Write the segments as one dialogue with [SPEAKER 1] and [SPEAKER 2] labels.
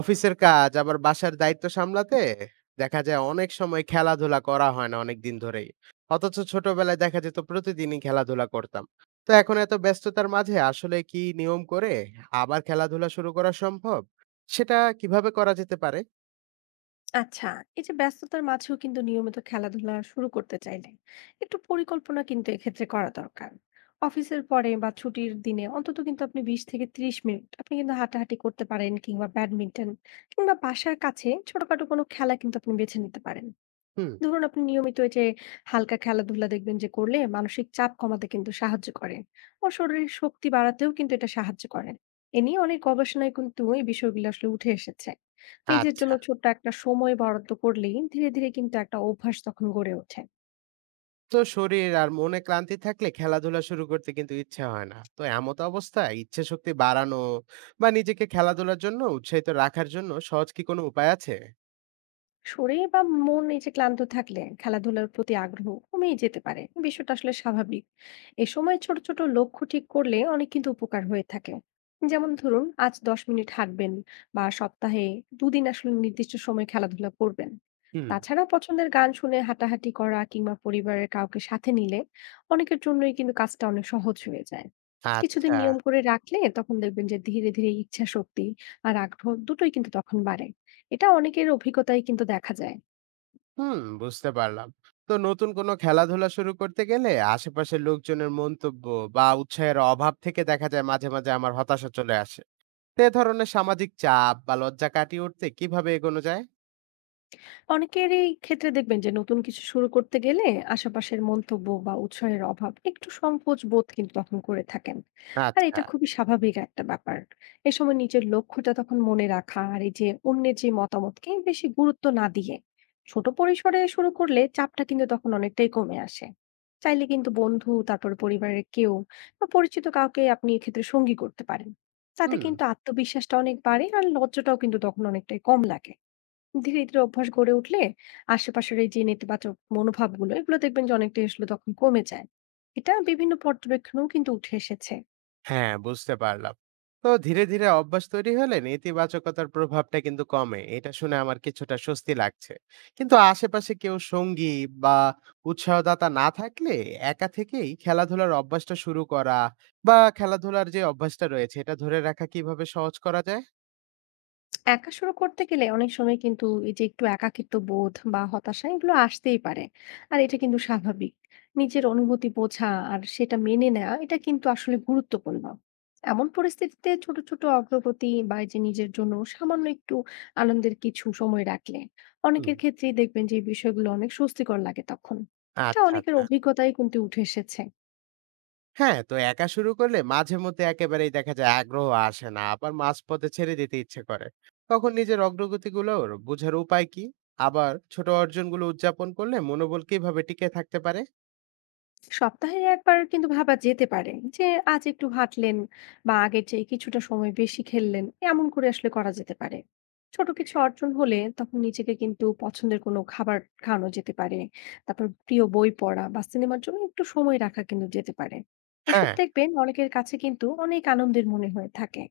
[SPEAKER 1] অফিসের কাজ আবার বাসার দায়িত্ব সামলাতে দেখা যায় অনেক সময় খেলাধুলা করা হয় না অনেক দিন ধরেই। অথচ ছোটবেলায় দেখা যেত প্রতিদিনই খেলাধুলা করতাম। তো এখন এত ব্যস্ততার মাঝে আসলে কি নিয়ম করে আবার খেলাধুলা শুরু করা সম্ভব? সেটা কিভাবে করা যেতে পারে?
[SPEAKER 2] আচ্ছা, এই যে ব্যস্ততার মাঝেও কিন্তু নিয়মিত খেলাধুলা শুরু করতে চাইলে একটু পরিকল্পনা কিন্তু এক্ষেত্রে করা দরকার। অফিসের পরে বা ছুটির দিনে অন্তত কিন্তু আপনি ২০ থেকে ৩০ মিনিট আপনি কিন্তু হাঁটাহাঁটি করতে পারেন, কিংবা ব্যাডমিন্টন, কিংবা বাসার কাছে ছোটখাটো কোনো খেলা কিন্তু আপনি বেছে নিতে পারেন।
[SPEAKER 1] হুম।
[SPEAKER 2] ধরুন আপনি নিয়মিত এই যে হালকা খেলাধুলা দেখবেন যে করলে মানসিক চাপ কমাতে কিন্তু সাহায্য করে ও শরীরের শক্তি বাড়াতেও কিন্তু এটা সাহায্য করে। এ নিয়ে অনেক গবেষণায় কিন্তু এই বিষয়গুলো আসলে উঠে এসেছে। নিজের জন্য
[SPEAKER 1] আচ্ছা।
[SPEAKER 2] ছোট্ট একটা সময় বরাদ্দ করলেই ধীরে ধীরে কিন্তু একটা অভ্যাস তখন গড়ে ওঠে।
[SPEAKER 1] তো শরীর আর মনে ক্লান্তি থাকলে খেলাধুলা শুরু করতে কিন্তু ইচ্ছা হয় না, তো এমত অবস্থায় ইচ্ছে শক্তি বাড়ানো বা নিজেকে খেলাধুলার জন্য উৎসাহিত রাখার জন্য সহজ কি কোনো উপায় আছে?
[SPEAKER 2] শরীর বা মন এই যে ক্লান্ত থাকলে খেলাধুলার প্রতি আগ্রহ কমেই যেতে পারে, বিষয়টা আসলে স্বাভাবিক। এ সময় ছোট ছোট লক্ষ্য ঠিক করলে অনেক কিন্তু উপকার হয়ে থাকে। যেমন ধরুন, আজ ১০ মিনিট হাঁটবেন, বা সপ্তাহে দুদিন আসলে নির্দিষ্ট সময় খেলাধুলা করবেন।
[SPEAKER 1] হুম।
[SPEAKER 2] তাছাড়া পছন্দের গান শুনে হাঁটাহাঁটি করা কিংবা পরিবারের কাউকে সাথে নিলে অনেকের জন্যই কিন্তু কাজটা অনেক সহজ হয়ে যায়। কিছুদিন
[SPEAKER 1] আচ্ছা।
[SPEAKER 2] নিয়ম করে রাখলে তখন দেখবেন যে ধীরে ধীরে ইচ্ছা শক্তি আর আগ্রহ দুটোই কিন্তু তখন বাড়ে। এটা অনেকের অভিজ্ঞতায় কিন্তু দেখা যায়।
[SPEAKER 1] হুম, বুঝতে পারলাম। তো নতুন কোনো খেলাধুলা শুরু করতে গেলে আশেপাশের লোকজনের মন্তব্য বা উৎসাহের অভাব থেকে দেখা যায় মাঝে মাঝে আমার হতাশা চলে আসে। তো এ ধরনের সামাজিক চাপ বা লজ্জা কাটিয়ে উঠতে কিভাবে এগোনো যায়?
[SPEAKER 2] অনেকেরই ক্ষেত্রে দেখবেন যে নতুন কিছু শুরু করতে গেলে আশেপাশের মন্তব্য বা উৎসাহের অভাব একটু সংকোচ বোধ কিন্তু তখন করে থাকেন। আর
[SPEAKER 1] আচ্ছা।
[SPEAKER 2] এটা খুবই স্বাভাবিক একটা ব্যাপার। এ সময় নিজের লক্ষ্যটা তখন মনে রাখা আর এই যে অন্যের যে মতামতকে বেশি গুরুত্ব না দিয়ে ছোট পরিসরে শুরু করলে চাপটা কিন্তু তখন অনেকটাই কমে আসে। চাইলে কিন্তু বন্ধু, তারপর পরিবারের কেউ বা পরিচিত কাউকে আপনি এক্ষেত্রে সঙ্গী করতে পারেন। তাতে
[SPEAKER 1] হুম।
[SPEAKER 2] কিন্তু আত্মবিশ্বাসটা অনেক বাড়ে আর লজ্জাটাও কিন্তু তখন অনেকটাই কম লাগে। ধীরে, ধীরে অভ্যাস গড়ে উঠলে আশেপাশের এই যে নেতিবাচক মনোভাবগুলো এগুলো দেখবেন যে অনেকটাই আসলে তখন কমে যায়। এটা বিভিন্ন পর্যবেক্ষণেও কিন্তু উঠে এসেছে।
[SPEAKER 1] হ্যাঁ, বুঝতে পারলাম। তো ধীরে ধীরে অভ্যাস তৈরি হলে নেতিবাচকতার প্রভাবটা কিন্তু কমে, এটা শুনে আমার কিছুটা স্বস্তি লাগছে। কিন্তু আশেপাশে কেউ সঙ্গী বা উৎসাহদাতা না থাকলে একা থেকেই খেলাধুলার অভ্যাসটা শুরু করা বা খেলাধুলার যে অভ্যাসটা রয়েছে এটা ধরে রাখা কিভাবে সহজ করা যায়?
[SPEAKER 2] একা শুরু করতে গেলে অনেক সময় কিন্তু এই যে একটু একাকিত্ব বোধ বা হতাশা এগুলো আসতেই পারে। আর এটা কিন্তু স্বাভাবিক। নিজের অনুভূতি বোঝা আর সেটা মেনে নেওয়া এটা কিন্তু আসলে গুরুত্বপূর্ণ। এমন পরিস্থিতিতে ছোট ছোট অগ্রগতি বা এই যে নিজের জন্য সামান্য একটু আনন্দের কিছু সময় রাখলে
[SPEAKER 1] হুম।
[SPEAKER 2] অনেকের ক্ষেত্রেই দেখবেন যে এই বিষয়গুলো অনেক স্বস্তিকর লাগে তখন। এটা
[SPEAKER 1] আচ্ছা,
[SPEAKER 2] অনেকের
[SPEAKER 1] আচ্ছা।
[SPEAKER 2] অভিজ্ঞতায় কিন্তু উঠে এসেছে।
[SPEAKER 1] হ্যাঁ, তো একা শুরু করলে মাঝে মধ্যে একেবারেই দেখা যায় আগ্রহ আসে না। আবার মাঝপথে ছেড়ে দিতে ইচ্ছে করে। তখন নিজের অগ্রগতিগুলোর বোঝার উপায় কি? আবার ছোট অর্জনগুলো উদযাপন করলে মনোবল কিভাবে টিকে থাকতে পারে?
[SPEAKER 2] সপ্তাহে একবার কিন্তু ভাবা যেতে পারে যে আজ একটু হাঁটলেন বা আগের চেয়ে কিছুটা সময় বেশি খেললেন, এমন করে আসলে করা যেতে পারে। ছোট কিছু অর্জন হলে তখন নিজেকে কিন্তু পছন্দের কোনো খাবার খাওয়ানো যেতে পারে, তারপর প্রিয় বই পড়া বা সিনেমার জন্য একটু সময় রাখা কিন্তু যেতে পারে। এসব
[SPEAKER 1] হ্যাঁ।
[SPEAKER 2] দেখবেন অনেকের কাছে কিন্তু অনেক আনন্দের মনে হয়ে থাকে।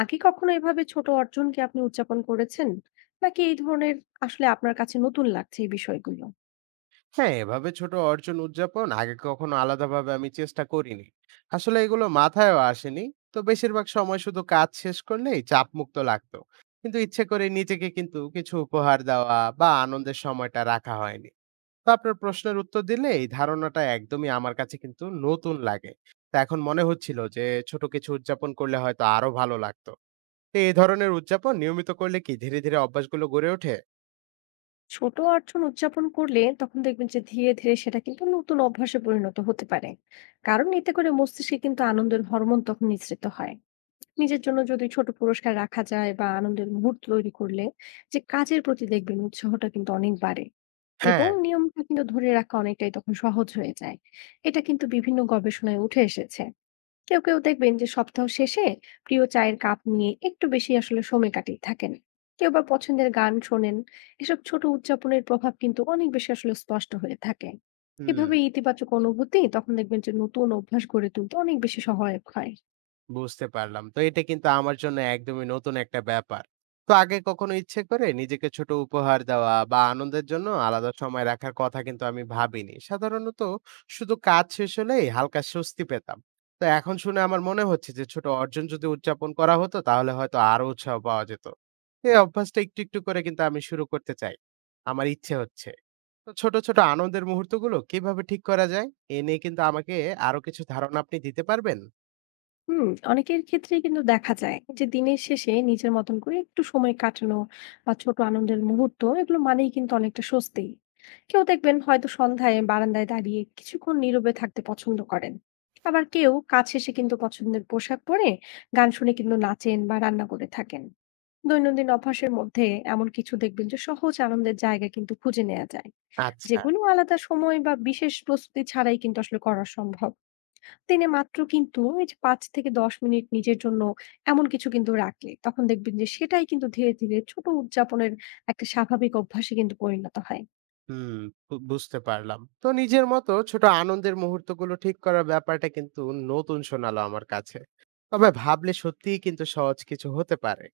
[SPEAKER 2] আগে কখনো এভাবে ছোট অর্জন কি আপনি উদযাপন করেছেন, নাকি এই ধরনের আসলে আপনার কাছে নতুন লাগছে এই বিষয়গুলো?
[SPEAKER 1] হ্যাঁ, এভাবে ছোট অর্জন উদযাপন আগে কখনো আলাদাভাবে আমি চেষ্টা করিনি। আসলে এগুলো মাথায়ও আসেনি। তো বেশিরভাগ সময় শুধু কাজ শেষ করলেই চাপমুক্ত লাগতো। কিন্তু ইচ্ছে করে নিজেকে কিন্তু কিছু উপহার দেওয়া বা আনন্দের সময়টা রাখা হয়নি। তো আপনার প্রশ্নের উত্তর দিলে এই ধারণাটা একদমই আমার কাছে কিন্তু নতুন লাগে। তো এখন মনে হচ্ছিল যে ছোট কিছু উদযাপন করলে হয়তো আরো ভালো লাগতো। তো এই ধরনের উদযাপন নিয়মিত করলে কি ধীরে, ধীরে অভ্যাসগুলো গড়ে ওঠে?
[SPEAKER 2] ছোট অর্জন উদযাপন করলে তখন দেখবেন যে ধীরে ধীরে সেটা কিন্তু নতুন অভ্যাসে পরিণত হতে পারে। কারণ এতে করে মস্তিষ্কে কিন্তু আনন্দের হরমোন তখন নিঃসৃত হয়। নিজের জন্য যদি ছোট পুরস্কার রাখা যায় বা আনন্দের মুহূর্ত তৈরি করলে যে কাজের প্রতি দেখবেন উৎসাহটা কিন্তু অনেক বাড়ে
[SPEAKER 1] হ্যাঁ।
[SPEAKER 2] এবং নিয়মটা কিন্তু ধরে রাখা অনেকটাই তখন সহজ হয়ে যায়। এটা কিন্তু বিভিন্ন গবেষণায় উঠে এসেছে। কেউ কেউ দেখবেন যে সপ্তাহ শেষে প্রিয় চায়ের কাপ নিয়ে একটু বেশি আসলে সময় কাটিয়ে থাকেন, কেউ বা পছন্দের গান শোনেন। এসব ছোট উদযাপনের প্রভাব কিন্তু অনেক বেশি আসলে স্পষ্ট হয়ে থাকে।
[SPEAKER 1] হুম,
[SPEAKER 2] এভাবে ইতিবাচক অনুভূতি তখন দেখবেন যে নতুন অভ্যাস গড়ে তুলতে অনেক বেশি সহায়ক হয়।
[SPEAKER 1] বুঝতে পারলাম। তো এটা কিন্তু আমার জন্য একদমই নতুন একটা ব্যাপার। তো আগে কখনো ইচ্ছে করে নিজেকে ছোট উপহার দেওয়া বা আনন্দের জন্য আলাদা সময় রাখার কথা কিন্তু আমি ভাবিনি। সাধারণত শুধু কাজ শেষ হলেই হালকা স্বস্তি পেতাম। তো এখন শুনে আমার মনে হচ্ছে যে ছোট অর্জন যদি উদযাপন করা হতো তাহলে হয়তো আরো উৎসাহ পাওয়া যেত। এই অভ্যাসটা একটু, একটু করে কিন্তু আমি শুরু করতে চাই। আমার ইচ্ছে হচ্ছে। তো ছোট, ছোট আনন্দের মুহূর্তগুলো কিভাবে ঠিক করা যায়? এ নিয়ে কিন্তু আমাকে আরো কিছু ধারণা আপনি দিতে পারবেন?
[SPEAKER 2] হুম। অনেকের ক্ষেত্রে কিন্তু দেখা যায় যে দিনের শেষে নিজের মতন করে একটু সময় কাটানো বা ছোট আনন্দের মুহূর্ত এগুলো মানেই কিন্তু অনেকটা স্বস্তি। কেউ দেখবেন হয়তো সন্ধ্যায় বারান্দায় দাঁড়িয়ে কিছুক্ষণ নীরবে থাকতে পছন্দ করেন, আবার কেউ কাজ শেষে কিন্তু পছন্দের পোশাক পরে গান শুনে কিন্তু নাচেন বা রান্না করে থাকেন। দৈনন্দিন অভ্যাসের মধ্যে এমন কিছু দেখবেন যে সহজ আনন্দের জায়গা কিন্তু খুঁজে নেওয়া যায়,
[SPEAKER 1] আচ্ছা।
[SPEAKER 2] যেগুলো আলাদা সময় বা বিশেষ প্রস্তুতি ছাড়াই কিন্তু আসলে করা সম্ভব। দিনে মাত্র কিন্তু এই যে ৫ থেকে ১০ মিনিট নিজের জন্য এমন কিছু কিন্তু রাখলে তখন দেখবেন যে সেটাই কিন্তু ধীরে, ধীরে ছোট উদযাপনের একটা স্বাভাবিক অভ্যাসে কিন্তু পরিণত হয়।
[SPEAKER 1] হুম, বুঝতে পারলাম। তো নিজের মতো ছোট আনন্দের মুহূর্তগুলো ঠিক করার ব্যাপারটা কিন্তু নতুন শোনালো আমার কাছে। তবে ভাবলে সত্যিই কিন্তু সহজ কিছু হতে পারে।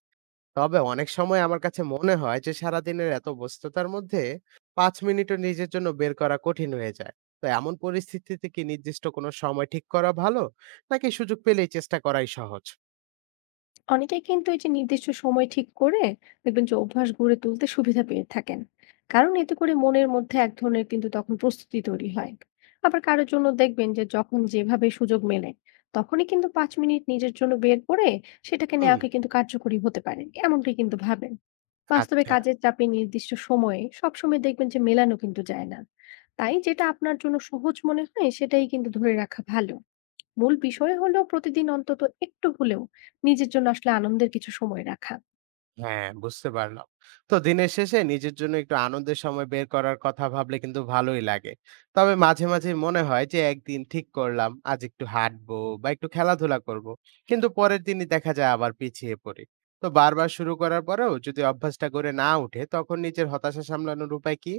[SPEAKER 1] তবে অনেক সময় আমার কাছে মনে হয় যে সারাদিনের এত ব্যস্ততার মধ্যে ৫ মিনিটও নিজের জন্য বের করা কঠিন হয়ে যায়। তো এমন পরিস্থিতিতে কি নির্দিষ্ট কোনো সময় ঠিক করা ভালো? নাকি সুযোগ পেলেই চেষ্টা করাই সহজ?
[SPEAKER 2] অনেকেই কিন্তু এই যে নির্দিষ্ট সময় ঠিক করে দেখবেন যে অভ্যাস গড়ে তুলতে সুবিধা পেয়ে থাকেন। কারণ এতে করে মনের মধ্যে এক ধরনের কিন্তু তখন প্রস্তুতি তৈরি হয়। আবার কারো জন্য দেখবেন যে যখন যেভাবে সুযোগ মেলে তখনই কিন্তু ৫ মিনিট নিজের জন্য বের করে সেটাকে
[SPEAKER 1] হুম।
[SPEAKER 2] নেওয়াকে কিন্তু কার্যকরী হতে পারে। এমনটাই কিন্তু ভাবেন। বাস্তবে
[SPEAKER 1] আচ্ছা।
[SPEAKER 2] কাজের চাপে নির্দিষ্ট সময়ে সবসময় দেখবেন যে মেলানো কিন্তু যায় না। তাই যেটা আপনার জন্য সহজ মনে হয় সেটাই কিন্তু ধরে রাখা ভালো। মূল বিষয় হলো, প্রতিদিন অন্তত একটু হলেও নিজের জন্য আসলে আনন্দের কিছু সময় রাখা।
[SPEAKER 1] হ্যাঁ, বুঝতে পারলাম। তো দিনের শেষে নিজের জন্য একটু আনন্দের সময় বের করার কথা ভাবলে কিন্তু ভালোই লাগে। তবে মাঝে, মাঝে মনে হয় যে একদিন ঠিক করলাম আজ একটু হাঁটবো বা একটু খেলাধুলা করব। কিন্তু পরের দিনই দেখা যায় আবার পিছিয়ে পড়ি। তো বারবার শুরু করার পরেও যদি অভ্যাসটা গড়ে না উঠে তখন নিজের হতাশা সামলানোর উপায় কি?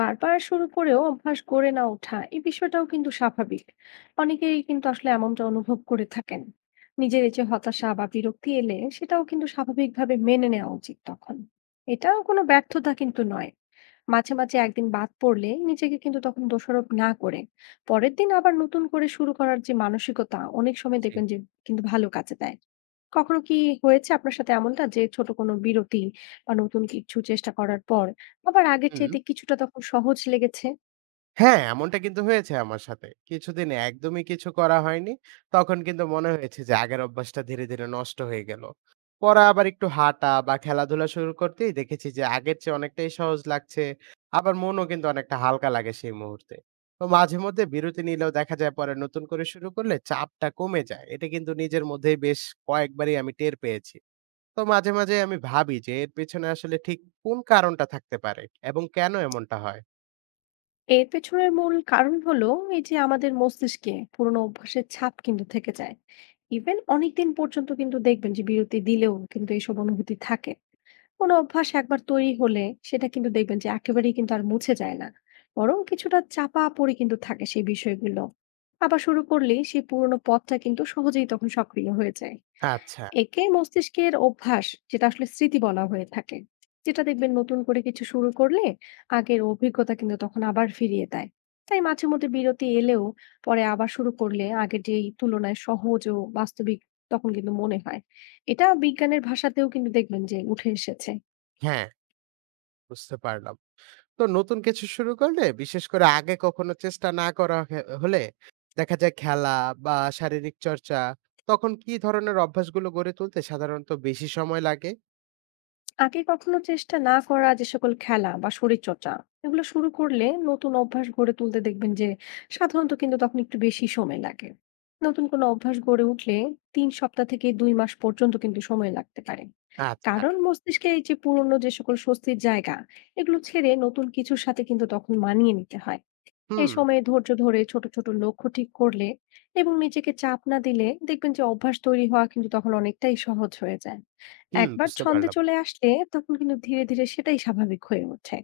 [SPEAKER 2] বারবার শুরু করেও অভ্যাস গড়ে না ওঠা এই বিষয়টাও কিন্তু স্বাভাবিক। অনেকেই কিন্তু আসলে এমনটা অনুভব করে থাকেন। নিজের এই যে হতাশা বা বিরক্তি এলে সেটাও কিন্তু স্বাভাবিকভাবে মেনে নেওয়া উচিত তখন। এটাও কোনো ব্যর্থতা কিন্তু নয়। মাঝে, মাঝে একদিন বাদ পড়লে নিজেকে কিন্তু তখন দোষারোপ না করে পরের দিন আবার নতুন করে শুরু করার যে মানসিকতা, অনেক সময়
[SPEAKER 1] জি।
[SPEAKER 2] দেখবেন যে কিন্তু ভালো কাজে দেয়। কখনো কি হয়েছে আপনার সাথে এমনটা যে ছোট কোনো বিরতি বা নতুন কিছু চেষ্টা করার পর আবার আগের
[SPEAKER 1] হুম।
[SPEAKER 2] চাইতে কিছুটা তখন সহজ লেগেছে?
[SPEAKER 1] হ্যাঁ, এমনটা কিন্তু হয়েছে আমার সাথে। কিছুদিন একদমই কিছু করা হয়নি। তখন কিন্তু মনে হয়েছে যে আগের অভ্যাসটা ধীরে, ধীরে নষ্ট হয়ে গেল। পরে আবার একটু হাঁটা বা খেলাধুলা শুরু করতেই দেখেছি যে আগের চেয়ে অনেকটাই সহজ লাগছে। আবার মনও কিন্তু অনেকটা হালকা লাগে সেই মুহূর্তে। তো মাঝে মধ্যে বিরতি নিলেও দেখা যায় পরে নতুন করে শুরু করলে চাপটা কমে যায়। এটা কিন্তু নিজের মধ্যেই বেশ কয়েকবারই আমি টের পেয়েছি। তো মাঝে, মাঝে আমি ভাবি যে এর পেছনে আসলে ঠিক কোন কারণটা থাকতে পারে এবং কেন এমনটা হয়?
[SPEAKER 2] এর পেছনের মূল কারণ হলো এই যে আমাদের মস্তিষ্কে পুরোনো অভ্যাসের ছাপ কিন্তু থেকে যায়। ইভেন অনেকদিন পর্যন্ত কিন্তু দেখবেন যে বিরতি দিলেও কিন্তু এইসব অনুভূতি থাকে। কোনো অভ্যাস একবার তৈরি হলে সেটা কিন্তু দেখবেন যে একেবারেই কিন্তু আর মুছে যায় না, বরং কিছুটা চাপা পড়ে কিন্তু থাকে সেই বিষয়গুলো। আবার শুরু করলেই সেই পুরোনো পথটা কিন্তু সহজেই তখন সক্রিয় হয়ে যায়।
[SPEAKER 1] আচ্ছা,
[SPEAKER 2] একে মস্তিষ্কের অভ্যাস, যেটা আসলে স্মৃতি বলা হয়ে থাকে, যেটা দেখবেন নতুন করে কিছু শুরু করলে আগের অভিজ্ঞতা কিন্তু তখন আবার ফিরিয়ে দেয়। তাই মাঝে মধ্যে বিরতি এলেও পরে আবার শুরু করলে আগের যেই তুলনায় সহজ ও বাস্তবিক তখন কিন্তু মনে হয়। এটা বিজ্ঞানের ভাষাতেও কিন্তু দেখবেন যে উঠে এসেছে।
[SPEAKER 1] হ্যাঁ, বুঝতে পারলাম। তো নতুন কিছু শুরু করলে বিশেষ করে আগে কখনো চেষ্টা না করা হলে দেখা যায় খেলা বা শারীরিক চর্চা তখন কি ধরনের অভ্যাসগুলো গড়ে তুলতে সাধারণত বেশি সময় লাগে?
[SPEAKER 2] আগে কখনো চেষ্টা না করা যে সকল খেলা বা শরীরচর্চা এগুলো শুরু করলে নতুন অভ্যাস গড়ে তুলতে দেখবেন যে সাধারণত কিন্তু তখন একটু বেশি সময় লাগে। নতুন কোনো অভ্যাস গড়ে উঠলে ৩ সপ্তাহ থেকে ২ মাস পর্যন্ত কিন্তু সময় লাগতে পারে।
[SPEAKER 1] আচ্ছা।
[SPEAKER 2] কারণ মস্তিষ্কে এই যে পুরনো যে সকল স্বস্তির জায়গা এগুলো ছেড়ে নতুন কিছুর সাথে কিন্তু তখন মানিয়ে নিতে হয়। এই
[SPEAKER 1] হুম,
[SPEAKER 2] সময়ে ধৈর্য ধরে ছোট ছোট লক্ষ্য ঠিক করলে এবং নিজেকে চাপ না দিলে দেখবেন যে অভ্যাস তৈরি হওয়া কিন্তু তখন অনেকটাই সহজ হয়ে যায়।
[SPEAKER 1] হুম,
[SPEAKER 2] একবার
[SPEAKER 1] বুঝতে
[SPEAKER 2] ছন্দে
[SPEAKER 1] পারলাম।
[SPEAKER 2] চলে আসলে তখন কিন্তু ধীরে ধীরে সেটাই স্বাভাবিক হয়ে ওঠে।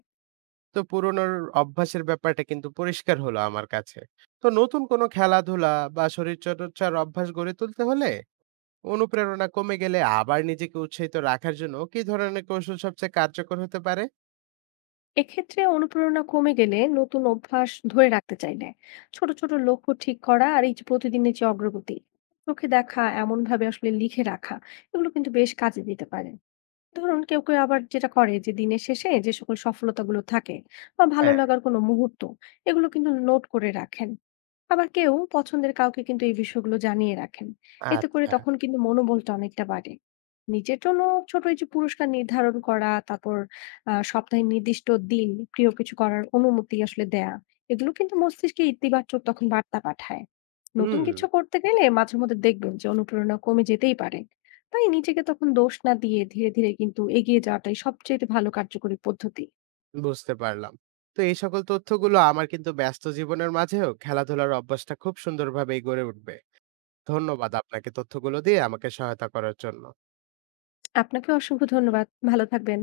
[SPEAKER 1] তো পুরনোর অভ্যাসের ব্যাপারটা কিন্তু পরিষ্কার হলো আমার কাছে। তো নতুন কোনো খেলাধুলা বা শরীরচর্চার অভ্যাস গড়ে তুলতে হলে অনুপ্রেরণা কমে গেলে আবার নিজেকে উৎসাহিত রাখার জন্য কি ধরনের কৌশল সবচেয়ে কার্যকর হতে পারে?
[SPEAKER 2] এক্ষেত্রে অনুপ্রেরণা কমে গেলে নতুন অভ্যাস ধরে রাখতে চাইলে ছোট ছোট লক্ষ্য ঠিক করা আর এই যে প্রতিদিনের যে অগ্রগতি চোখে দেখা এমন ভাবে আসলে লিখে রাখা, এগুলো কিন্তু বেশ কাজে দিতে পারে। ধরুন কেউ আবার যেটা করে যে দিনের শেষে যে সকল সফলতাগুলো থাকে বা ভালো
[SPEAKER 1] হ্যাঁ।
[SPEAKER 2] লাগার কোনো মুহূর্ত এগুলো কিন্তু নোট করে রাখেন। আবার কেউ পছন্দের কাউকে কিন্তু এই বিষয়গুলো জানিয়ে রাখেন। এতে করে
[SPEAKER 1] আচ্ছা।
[SPEAKER 2] তখন কিন্তু মনোবলটা অনেকটা বাড়ে। নিজের জন্য ছোট এই যে পুরস্কার নির্ধারণ করা, তারপর সপ্তাহের নির্দিষ্ট দিন প্রিয় কিছু করার অনুমতি আসলে দেয়া। এগুলো কিন্তু মস্তিষ্কে ইতিবাচক তখন বার্তা পাঠায়। নতুন
[SPEAKER 1] হুম,
[SPEAKER 2] কিছু করতে গেলে মাঝে মধ্যে দেখবেন যে অনুপ্রেরণা কমে যেতেই পারে। তাই নিজেকে তখন দোষ না দিয়ে ধীরে ধীরে কিন্তু এগিয়ে যাওয়াটাই সবচেয়ে ভালো কার্যকরী পদ্ধতি।
[SPEAKER 1] বুঝতে পারলাম। তো এই সকল তথ্যগুলো আমার কিন্তু ব্যস্ত জীবনের মাঝেও খেলাধুলার অভ্যাসটা খুব সুন্দরভাবেই গড়ে উঠবে। ধন্যবাদ আপনাকে তথ্যগুলো দিয়ে আমাকে সহায়তা করার জন্য।
[SPEAKER 2] আপনাকে অসংখ্য ধন্যবাদ। ভালো থাকবেন।